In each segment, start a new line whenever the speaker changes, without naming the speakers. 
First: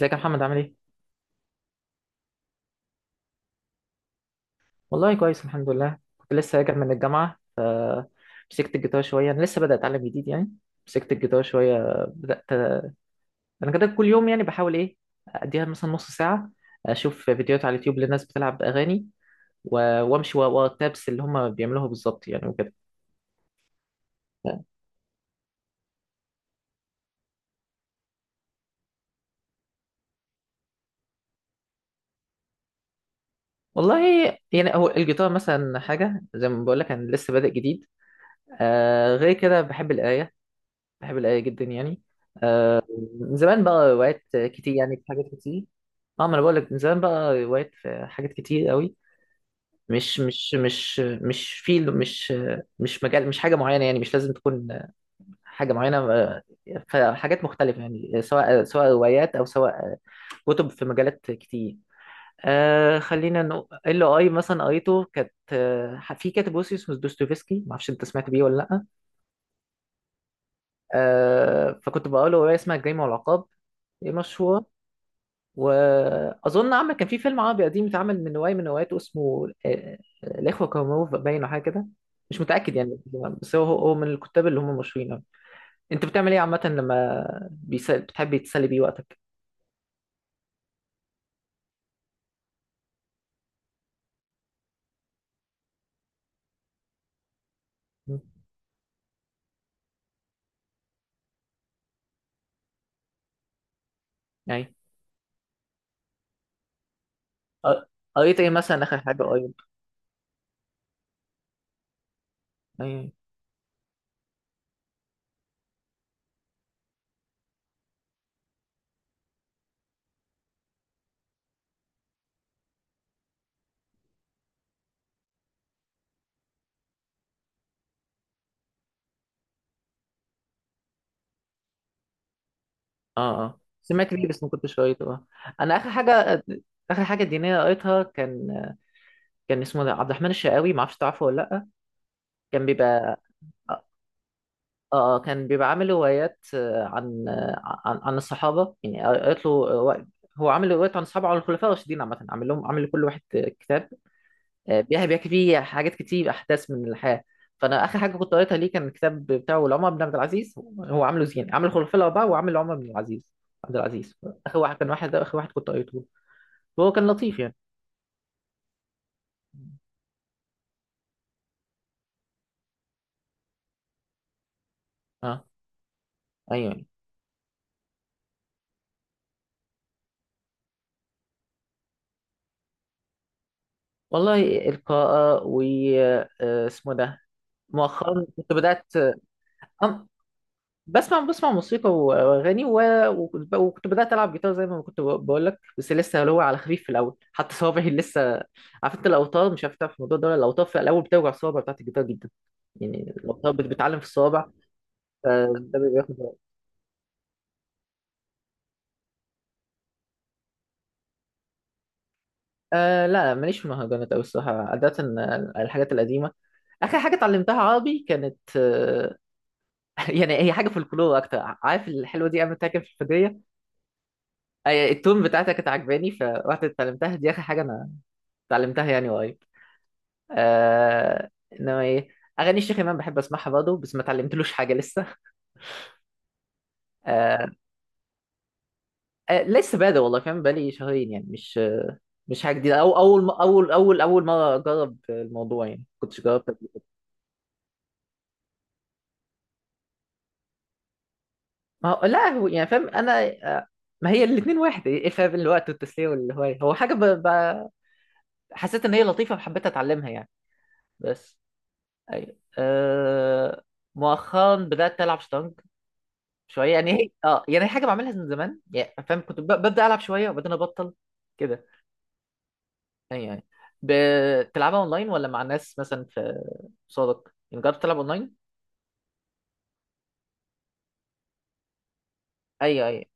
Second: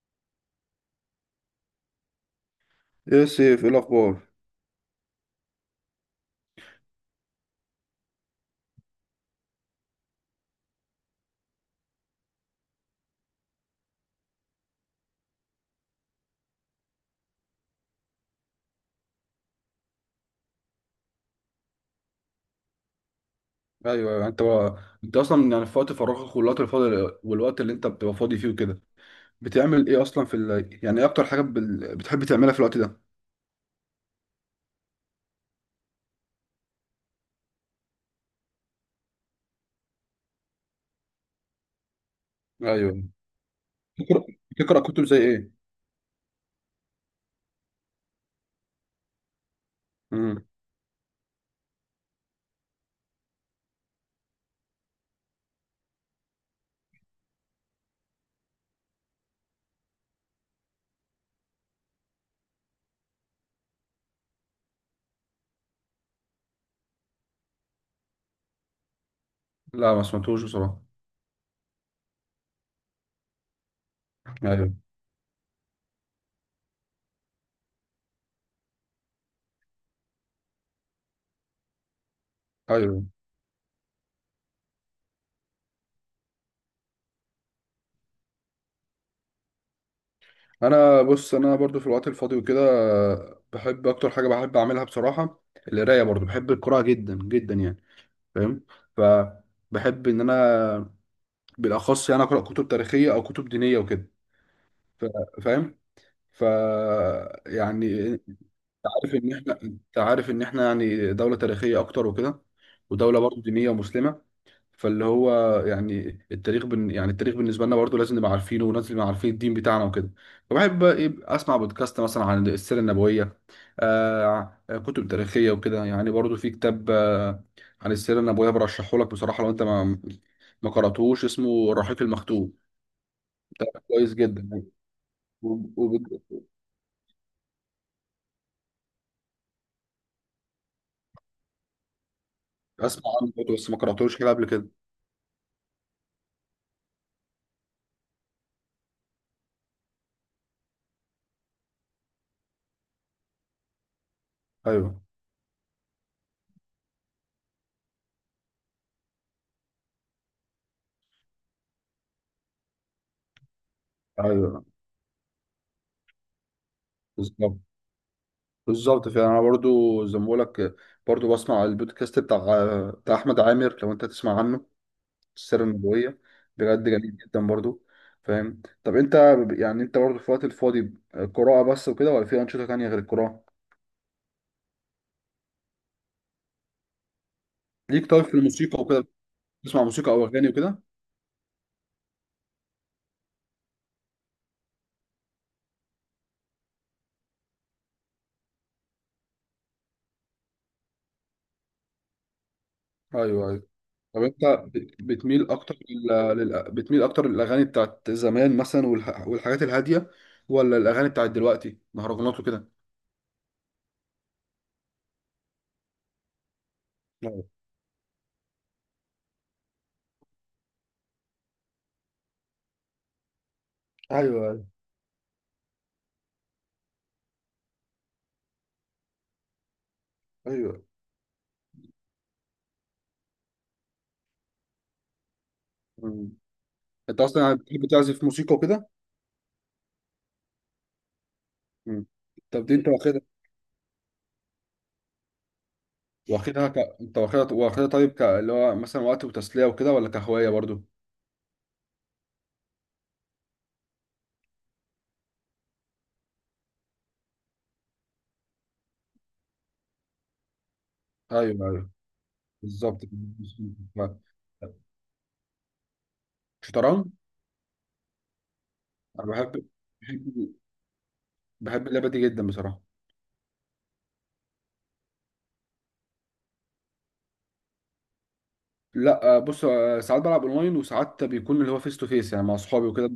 ازيك يا محمد عامل ايه؟
ايه يا سيف، ايه الاخبار؟
والله كويس الحمد لله. كنت لسه راجع من الجامعة فمسكت الجيتار شوية. أنا لسه بدأت أتعلم جديد يعني. مسكت الجيتار شوية، بدأت. أنا كده كل يوم يعني بحاول إيه، أديها مثلا نص ساعة، أشوف فيديوهات على اليوتيوب للناس بتلعب أغاني، و- وأمشي ورا ورا التابس اللي هما بيعملوها بالظبط يعني وكده.
ايوه انت بقى انت اصلا يعني في وقت فراغك والوقت الفاضي والوقت اللي انت بتبقى فاضي فيه وكده، بتعمل ايه اصلا في ال... يعني ايه اكتر حاجه بال بتحب تعملها في الوقت ده؟
والله يعني هو الجيتار مثلا حاجة زي ما بقول لك، أنا لسه بادئ جديد. آه، غير كده بحب القراية، بحب القراية جدا يعني. آه،
ايوه.
من زمان بقى وقعت
تقرا
كتير
تقرا
يعني في
كتب زي
حاجات
ايه؟
كتير. اه، ما انا بقول لك، من زمان بقى وقعت في حاجات كتير قوي. مش
امم
مش مش مش في مش مجال، مش حاجة معينة يعني، مش لازم تكون حاجة معينة. آه، فحاجات مختلفة يعني، سواء روايات او سواء كتب في مجالات كتير. آه، خلينا نقول ال اي مثلا قريته كانت، في كاتب روسي اسمه دوستويفسكي، ما اعرفش انت سمعت بيه ولا لا.
لا، ما سمعتوش بصراحه.
آه، فكنت بقرا رواية اسمها الجريمة والعقاب، هي مشهورة.
ايوه
وأظن عمل كان في فيلم عربي قديم اتعمل من رواية من رواياته اسمه الإخوة كارامازوف باين أو حاجة كده، مش متأكد يعني.
ايوه
بس هو من الكتاب اللي هم مشهورين أوي. أنت بتعمل إيه عامة لما بتحب تسلي بيه وقتك؟
انا بص، انا برضو في الوقت الفاضي وكده بحب اكتر حاجه بحب اعملها بصراحه القرايه، برضو بحب القراءه جدا جدا يعني.
م.
فاهم؟ ف بحب ان انا بالاخص يعني اقرا كتب تاريخيه او كتب دينيه وكده.
يعني
ف- فاهم؟ ف
قر-
يعني
قريت إيه مثلا
انت
آخر
عارف
حاجة
ان احنا،
قريت؟
انت عارف ان احنا يعني دولة تاريخية اكتر وكده،
أي-.
ودولة برضه دينية ومسلمة. فاللي هو يعني التاريخ بالنسبة لنا برضه لازم نبقى عارفينه، ولازم نبقى عارفين الدين بتاعنا وكده. فبحب بقى ايه اسمع بودكاست مثلا عن السيرة النبوية. آه، كتب تاريخية وكده يعني، برضه في كتاب آه عن السيرة النبوية برشحه لك بصراحة، لو انت ما قرأتوش اسمه الرحيق المختوم.
آه آه،
ده
سمعت
كويس
ليه بس ما
جدا يعني.
كنتش قريته. آه، أنا
وب-
آخر
وب-
حاجة، آخر حاجة دينية قريتها كان، كان اسمه ده عبد الرحمن الشقاوي، ما اعرفش تعرفه ولا لأ. كان
اسمع
بيبقى.
عنه برضه، بس ما
اه،
قرأتوش كده قبل كده.
آه، كان بيبقى عامل روايات، آه، عن، عن الصحابه يعني. قريت له رواية-. هو عامل روايات عن الصحابه، عن الخلفاء الراشدين عامه. عامل لهم، عامل لكل واحد آه، كتاب،
ايوه.
بيحكي فيه حاجات كتير، احداث من الحياه. فانا اخر حاجه كنت قريتها ليه كان الكتاب بتاعه لعمر بن عبد العزيز. هو عامله زين، عامل الخلفاء الاربعه، وعامل عمر بن العزيز، عبد العزيز. اخر
ايوه
واحد كان واحد، ده اخر واحد كنت قريته. هو كان لطيف يعني.
بالظبط بالظبط فعلا، انا برضو زي ما بقول لك برضو بسمع البودكاست بتاع احمد عامر، لو انت تسمع عنه.
اه.
السر النبويه، بجد
ايوه،
جميل جدا برضو. فاهم؟ طب انت يعني انت برضو في الوقت الفاضي قراءه بس وكده، ولا في انشطه تانية غير القراءه؟
والله القراءه و آه، اسمه ده،
ليك طيب
مؤخرا
في
كنت
الموسيقى
بدات.
وكده، بتسمع
أم-
موسيقى او اغاني وكده؟
بسمع موسيقى و- واغاني، وكنت بدات العب جيتار زي ما كنت بقول لك، بس لسه اللي هو على خفيف في الاول. حتى صوابعي لسه، عارف انت الاوتار، مش عارف تعرف الموضوع ده ولا، الاوتار في الاول بتوجع الصوابع بتاعت الجيتار جدا. يعني
ايوه
الاوتار
ايوه.
بتعلم في
طب انت
الصوابع،
بتميل اكتر
فده
لل
بياخد وقت.
لل بتميل اكتر للاغاني بتاعت زمان مثلا والحاجات الهاديه، ولا الاغاني بتاعت دلوقتي مهرجانات وكده؟
آه لا لا، ماليش في المهرجانات قوي الصراحه عاده. آه، الحاجات القديمه، اخر حاجه
ايوه
اتعلمتها عربي كانت آه، يعني هي حاجه في الكلور اكتر. عارف الحلوه دي عملتها كده في الفجريه؟
ايوه
آه، التون بتاعتها كانت عجباني فرحت اتعلمتها. دي اخر حاجه انا اتعلمتها يعني قريب.
ايوه.
آه. انما ايه، اغاني الشيخ امام بحب اسمعها برضه بس ما اتعلمتلوش حاجه لسه.
مم. انت اصلا
آه.
يعني بتحب تعزف موسيقى وكده؟
آه، لسه بادئ والله فاهم، بقالي شهرين يعني، مش آه،
مم.
مش حاجه
طب دي
جديده
انت
او
واخدها
اول مره اجرب الموضوع يعني، كنتش جربت
واخدها ك
قبل.
انت واخدها طيب، ك اللي هو مثلا وقت وتسليه وكده، ولا كهوايه برضو؟
ما هو لا، هو يعني فاهم انا، آه، ما هي الاثنين واحد، ايه الفرق بين الوقت والتسليه والهوايه؟ هو حاجه حسيت ان هي لطيفه فحبيت اتعلمها يعني بس.
ايوه ايوه
ايوه
بالظبط.
أه... مؤخرا بدات العب شطرنج شويه. يعني
شطرنج،
هي اه، يعني هي حاجه بعملها من زمان يعني فاهم،
انا
كنت ب-
بحب،
ببدا العب شويه وبعدين
بحب
ابطل كده.
بحب اللعبه دي جدا بصراحه.
يعني يعني بتلعبها اونلاين ولا مع ناس مثلا في صادق؟ يعني جربت تلعب اونلاين؟
لا آه، بص آه، ساعات بلعب اونلاين، وساعات بيكون اللي هو فيس تو فيس يعني مع
ايوه،
اصحابي
ايوه.
وكده.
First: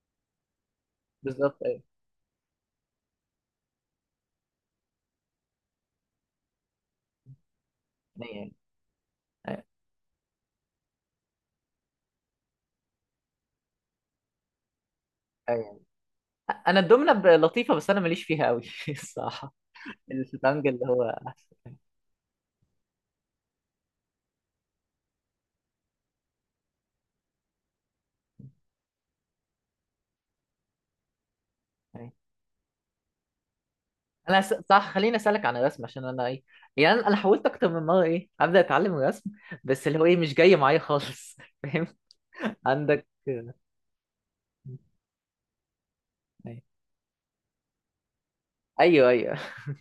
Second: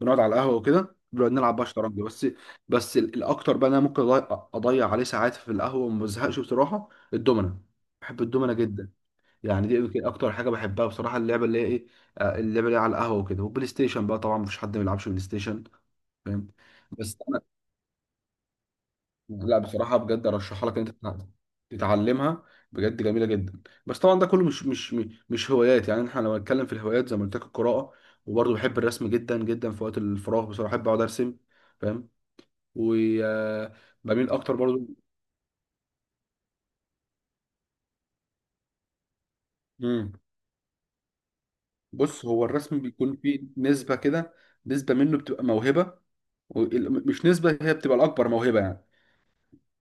بنقعد على القهوه وكده، بنقعد نلعب
بالظبط،
بقى
ايوه.
شطرنج بس. الاكتر بقى إن انا ممكن أضيع، اضيع عليه ساعات في القهوه وما بزهقش بصراحه. الدومنه، بحب
ايوه
الدومنه جدا.
ايوه
يعني دي يمكن اكتر حاجه بحبها بصراحه، اللعبه اللي هي ايه آه، اللعبه اللي هي على القهوه وكده. والبلاي ستيشن بقى طبعا مفيش حد ما بيلعبش بلاي ستيشن.
ايوه
فاهم؟
انا الدومنه
بس
لطيفه بس انا ماليش فيها قوي الصراحه.
لا بصراحة بجد
الشطرنج
أرشحها لك
اللي
إن
هو
أنت
احسن.
تتعلمها، بجد جميلة جدا. بس طبعا ده كله مش هوايات يعني، احنا لو هنتكلم في الهوايات زي ما قلت لك القراءة. وبرضه بحب الرسم جدا جدا، في وقت الفراغ بصراحة بحب أقعد أرسم. فاهم؟
أيوة.
وبميل
انا
أكتر برضه.
صح، خليني اسالك عن الرسم عشان انا ايه، يعني انا أنا حاولت اكتر من مره ايه ابدا اتعلم الرسم، بس اللي هو
مم.
ايه مش جاي معايا خالص فاهم.
بص، هو الرسم
عندك.
بيكون فيه نسبة كده، نسبة منه بتبقى موهبة، مش نسبة، هي بتبقى الأكبر موهبة يعني.
ايوه ايوه.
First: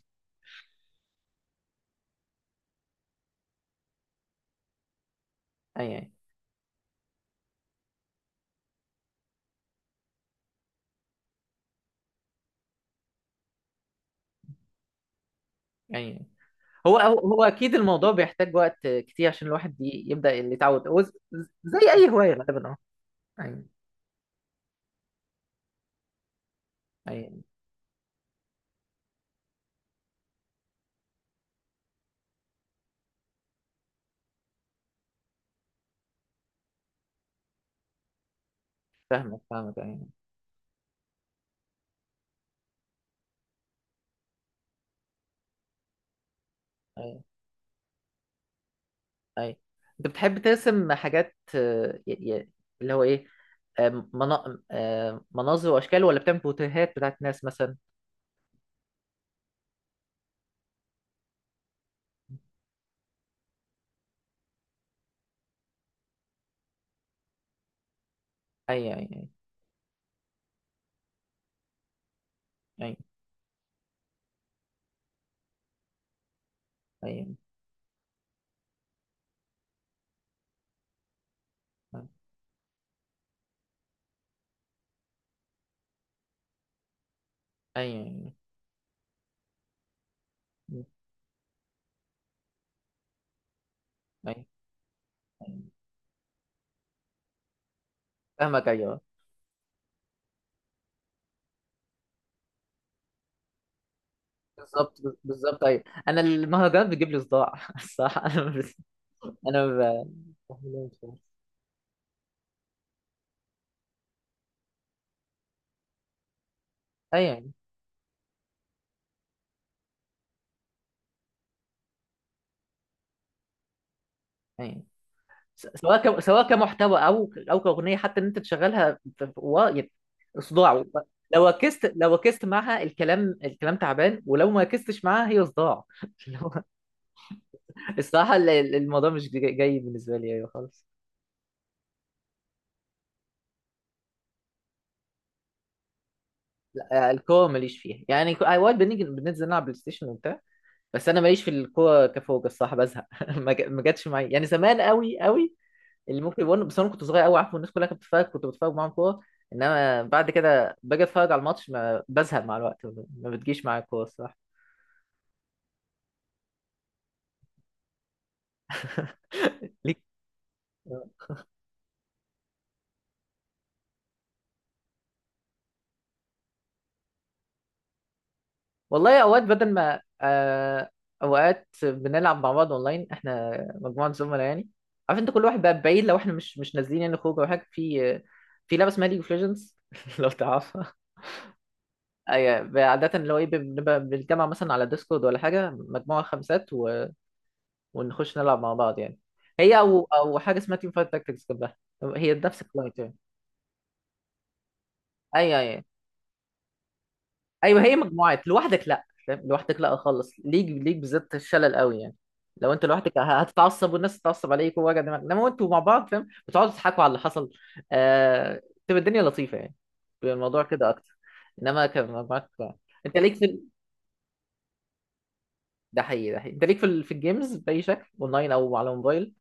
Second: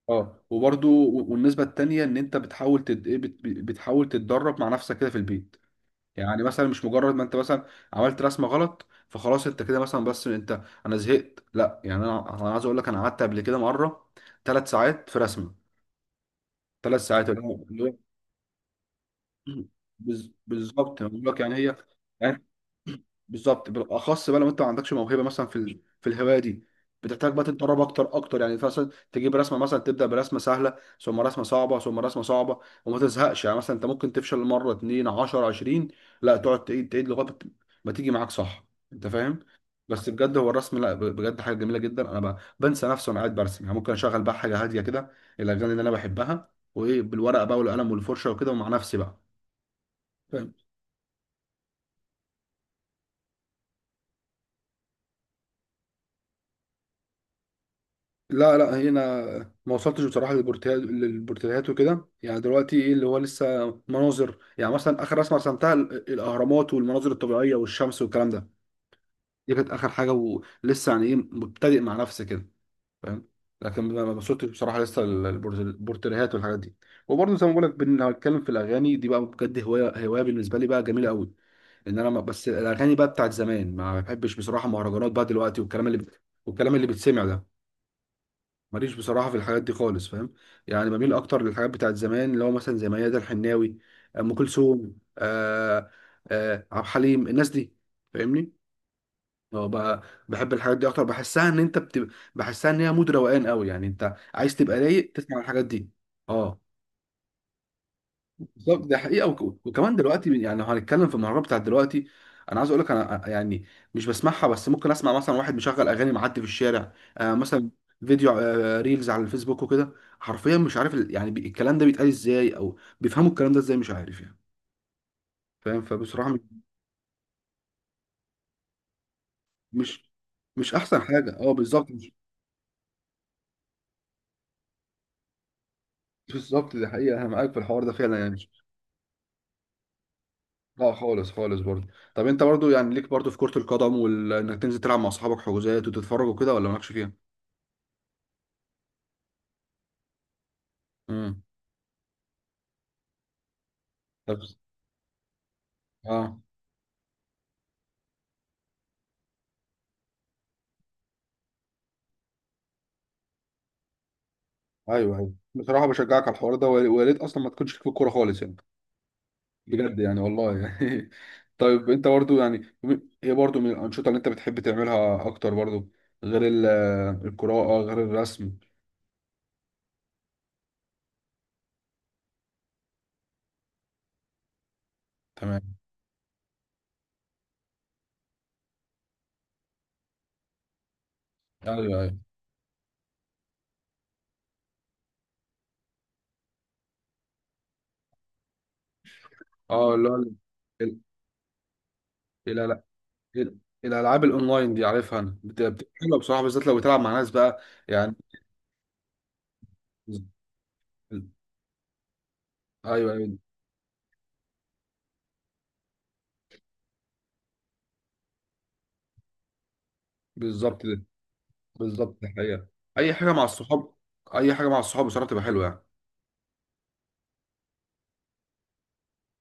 اه، وبرضه والنسبة التانية إن أنت بتحاول بتحاول تتدرب مع نفسك كده في البيت.
اي اي
يعني مثلا مش مجرد ما انت مثلا عملت رسمه غلط فخلاص انت كده مثلا، بس انت، انا زهقت لا. يعني انا، انا عايز اقول لك انا قعدت قبل كده مره ثلاث ساعات في رسمه.
اي. هو
ثلاث
هو
ساعات، اللي
هو
هو
اكيد
اللي هو
الموضوع بيحتاج وقت كتير عشان الواحد يبدا اللي يتعود، هو
بالظبط، أنا بقول لك يعني هي
زي اي هوايه
يعني
غالبا، اه. اي
بالظبط. بالاخص بقى لو انت ما عندكش موهبه مثلا في ال في الهوايه دي، بتحتاج
اي.
بقى تتدرب اكتر اكتر. يعني مثلا تجيب رسمه، مثلا تبدا برسمه سهله، ثم رسمه صعبه، ثم رسمه صعبه، وما تزهقش. يعني مثلا انت ممكن تفشل مره اتنين 10 20، لا تقعد تعيد تعيد لغايه ما ما تيجي معاك صح. انت فاهم؟
فاهمك، فاهمك، اي.
بس بجد هو الرسم لا بجد حاجه جميله جدا. انا بنسى نفسي وانا قاعد برسم، يعني ممكن اشغل بقى حاجه هاديه كده، الاغاني اللي انا بحبها وايه،
اي
بالورقه بقى والقلم والفرشه وكده، ومع نفسي بقى.
اي. انت بتحب ترسم حاجات آه، ي- اللي هو ايه، آه، آه، مناظر واشكال ولا بتعمل بوتيهات بتاعت ناس مثلا؟
لا لا، هنا ما وصلتش بصراحه للبورتاليات وكده. يعني دلوقتي ايه اللي هو لسه مناظر، يعني مثلا اخر رسمه رسمتها الاهرامات والمناظر الطبيعيه والشمس والكلام ده.
اي اي اي.
دي كانت اخر حاجه، ولسه يعني ايه مبتدئ مع نفسي كده.
اي
فاهم؟ لكن ما وصلتش بصراحه لسه للبورتاليات والحاجات دي.
اي
وبرضه زي ما بقول لك، لو هتكلم في الاغاني دي بقى، بجد هوايه، هوايه بالنسبه لي بقى جميله قوي. ان انا بس الاغاني بقى بتاعت زمان. ما بحبش بصراحه مهرجانات بقى دلوقتي، والكلام اللي بيتسمع ده.
اي اي
ماليش بصراحة في الحاجات دي خالص. فاهم؟ يعني بميل أكتر للحاجات بتاعت زمان، اللي هو مثلا زي ميادة الحناوي، آه،
اي.
أم كلثوم،
أي.
آه آه، عبد الحليم، الناس دي. فاهمني؟
فاهمك، ايوه.
اه بقى، بحب الحاجات دي أكتر، بحسها إن أنت بتبقى، بحسها إن هي مود روقان قوي يعني، أنت عايز تبقى
بالظبط،
رايق تسمع
بالظبط،
الحاجات
ايوه.
دي.
انا
اه
المهرجان بيجيب لي صداع الصراحه.
بالظبط، ده حقيقه.
انا
وكمان
ب...
دلوقتي يعني لو هنتكلم في المهرجان بتاع دلوقتي، انا عايز اقول لك انا يعني مش بسمعها، بس ممكن اسمع مثلا واحد مشغل اغاني معدي في الشارع
اي
آه،
يعني.
مثلا فيديو آه ريلز على الفيسبوك وكده، حرفيا مش عارف الكلام ده بيتقال ازاي، او بيفهموا الكلام ده ازاي مش عارف يعني.
اي، س-
فاهم؟
سواء ك...
فبصراحه مش
سواء كمحتوى او او كاغنيه حتى ان انت تشغلها في- في- و... يعني
مش مش
صداع.
احسن حاجه.
لو
اه
ركزت،
بالظبط،
لو ركزت معاها الكلام، الكلام تعبان، ولو ما ركزتش معاها هي صداع اللي هو.
بالظبط ده حقيقه، انا معاك في الحوار ده فعلا
الصراحه
يعني.
الموضوع مش جاي بالنسبه لي ايوه خالص.
لا خالص، خالص برضه. طب انت برضه يعني ليك برضه في كرة القدم، وانك تنزل تلعب مع اصحابك حجوزات وتتفرج وكده، ولا مالكش
لا،
فيها؟
الكوره ماليش فيها يعني. اوقات بنيجي بننزل نلعب بلاي ستيشن وبتاع، بس انا ماليش
امم
في الكوره كفوق الصراحه، بزهق ما جاتش معايا يعني زمان قوي قوي. اللي
اه.
ممكن يقول بس انا كنت صغير قوي، عارف الناس كلها كانت بتتفرج كنت بتفرج معاهم كوره. انما بعد كده باجي اتفرج على الماتش ما بزهق مع الوقت، ما بتجيش معايا الكوره الصراحه.
ايوه ايوه بصراحه، بشجعك على الحوار ده، ويا ريت اصلا ما تكونش ليك في الكوره خالص يعني، بجد
ليك.
يعني والله يعني. طيب انت برضو يعني ايه برضو من الانشطه اللي انت بتحب تعملها اكتر برضو، غير القراءه، غير الرسم؟
والله اوقات بدل ما آه، اوقات بنلعب مع بعض اونلاين احنا، مجموعه زملاء يعني. عارف انت كل واحد
تمام.
بقى بعيد، لو احنا مش نازلين يعني خروج او حاجه، في في لعبه اسمها ليج اوف ليجندز لو تعرفها.
ايوه ايوه.
اي. عاده اللي هو ايه، بنبقى بنتجمع مثلا على ديسكورد ولا حاجه، مجموعه خمسات، ونخش نلعب مع بعض يعني. هي
اه
او
اللي هو
او حاجه اسمها تيم
ال-
فايت تاكتكس جنبها، هي نفس
لا لا،
الكلاينت يعني.
ال- الالعاب الاونلاين دي عارفها انا،
ايوه ايوه
حلوه بصراحه، بالذات لو بتلعب مع ناس بقى
ايوه. هي
يعني.
مجموعات لوحدك لا، فاهم لوحدك لا خالص، ليك ليك بالذات الشلل قوي يعني. لو انت
ايوه
لوحدك
ايوه
هتتعصب، والناس تتعصب عليك، ووجع دماغ. انما انتوا مع بعض فاهم، بتقعدوا تضحكوا على اللي حصل. آه... تبقى الدنيا لطيفه يعني، بيبقى الموضوع
بالظبط،
كده
ده
اكتر. انما
بالظبط ده
كمجموعات
الحقيقه،
لا.
اي
انت
حاجه
ليك
مع
في ال...؟
الصحاب، اي حاجه مع الصحاب بصراحه بتبقى حلوه يعني.
ده حقيقي، ده حقيقي. انت ليك في ال... في الجيمز باي شكل، اونلاين او على موبايل،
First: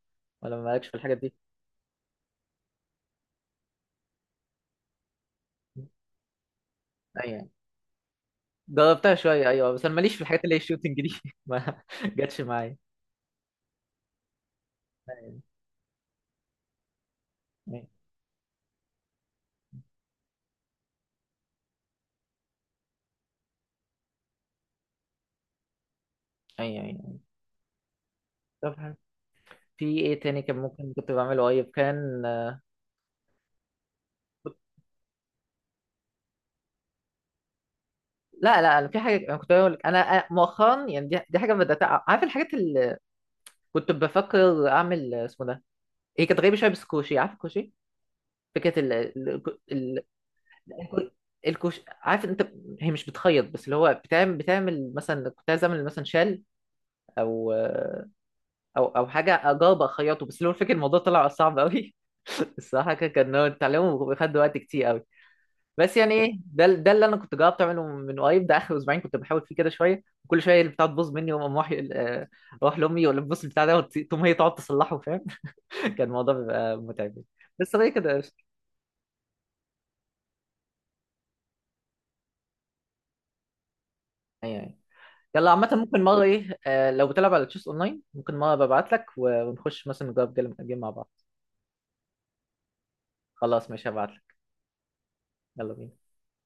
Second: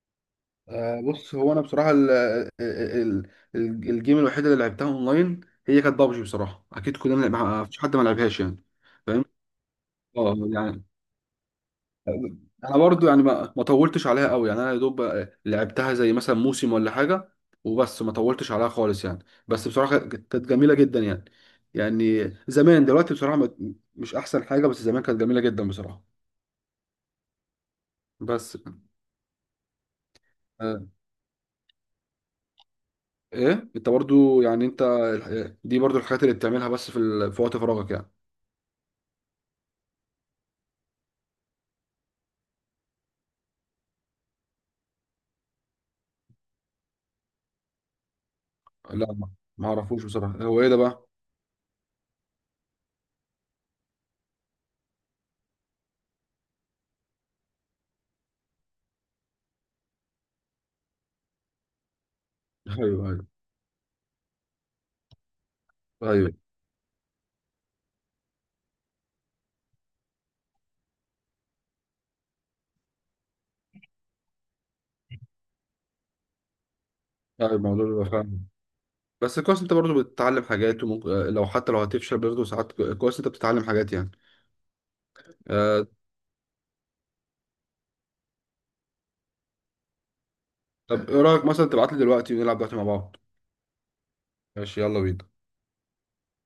ولا مالكش في
آه،
الحاجات دي؟
بص هو انا بصراحه ال آه، ال ال الجيم الوحيده اللي لعبتها اونلاين هي كانت بابجي بصراحه. اكيد كلنا
ايوه.
ما فيش حد ما لعبهاش يعني.
جربتها
فاهم؟
شوية أيوة، بس أنا ماليش في
اه
الحاجات اللي هي
يعني،
الشوتنج دي ما جاتش معايا.
انا برضو يعني ما طولتش عليها قوي يعني، انا يا دوب آه،
أيوة،
لعبتها زي مثلا موسم ولا حاجه وبس، ما طولتش عليها خالص يعني. بس بصراحه كانت جميله جدا يعني. يعني زمان، دلوقتي بصراحه مش احسن حاجه، بس زمان كانت جميله جدا بصراحه.
أيوة، أيوة.
بس
طب حلو. في إيه تاني كان
آه،
ممكن كنت بعمله قريب، كان،
ايه انت برضو يعني انت دي برضو الحاجات اللي بتعملها بس في في وقت فراغك يعني؟
لا لا، أنا في حاجة، أنا كنت بقول لك، أنا مؤخرا يعني، دي حاجة بدأت عارف الحاجات اللي كنت بفكر أعمل، اسمه ده، هي كانت غريبة شوية، بس كوشي، عارف الكوشي؟ فكرة ال
لا، ما
ال ال
اعرفوش بصراحه، هو ايه ده بقى؟
الكو- الكوش، عارف أنت. هي مش بتخيط، بس اللي هو بتعمل مثلا، كنت عايز أعمل مثلا شال، أو او حاجه اجاوب اخيطه بس لو، الفكره الموضوع طلع صعب قوي الصراحه.
ايوه
كان
ايوه
كان هو التعليم بياخد وقت كتير قوي. بس يعني
ايوه
ايه، ده اللي انا كنت جربت اعمله من قريب، ده اخر اسبوعين كنت بحاول فيه كده شويه، وكل شويه البتاع تبوظ مني، واقوم رايح آه، اروح لامي ولا تبص البتاع ده، تقوم هي تقعد تصلحه فاهم، كان الموضوع بيبقى متعب.
ايوه،
بس هو
الموضوع
إيه،
بيبقى
كده
فاهم.
قشطة.
بس كويس انت برضو بتتعلم حاجات، وممكن آه، لو حتى لو هتفشل برضو ساعات، كويس انت بتتعلم حاجات يعني.
ايوه، أيوة. يلا عامة،
آه.
ممكن مرة ايه آه، لو بتلعب على تشيس اونلاين، ممكن مرة ببعت لك، ونخش مثلا نجرب جيم مع بعض.
طب ايه رايك مثلا تبعت لي دلوقتي ونلعب دلوقتي مع بعض؟
خلاص، ماشي، هبعت لك.
ماشي، يلا بينا.
يلا بينا.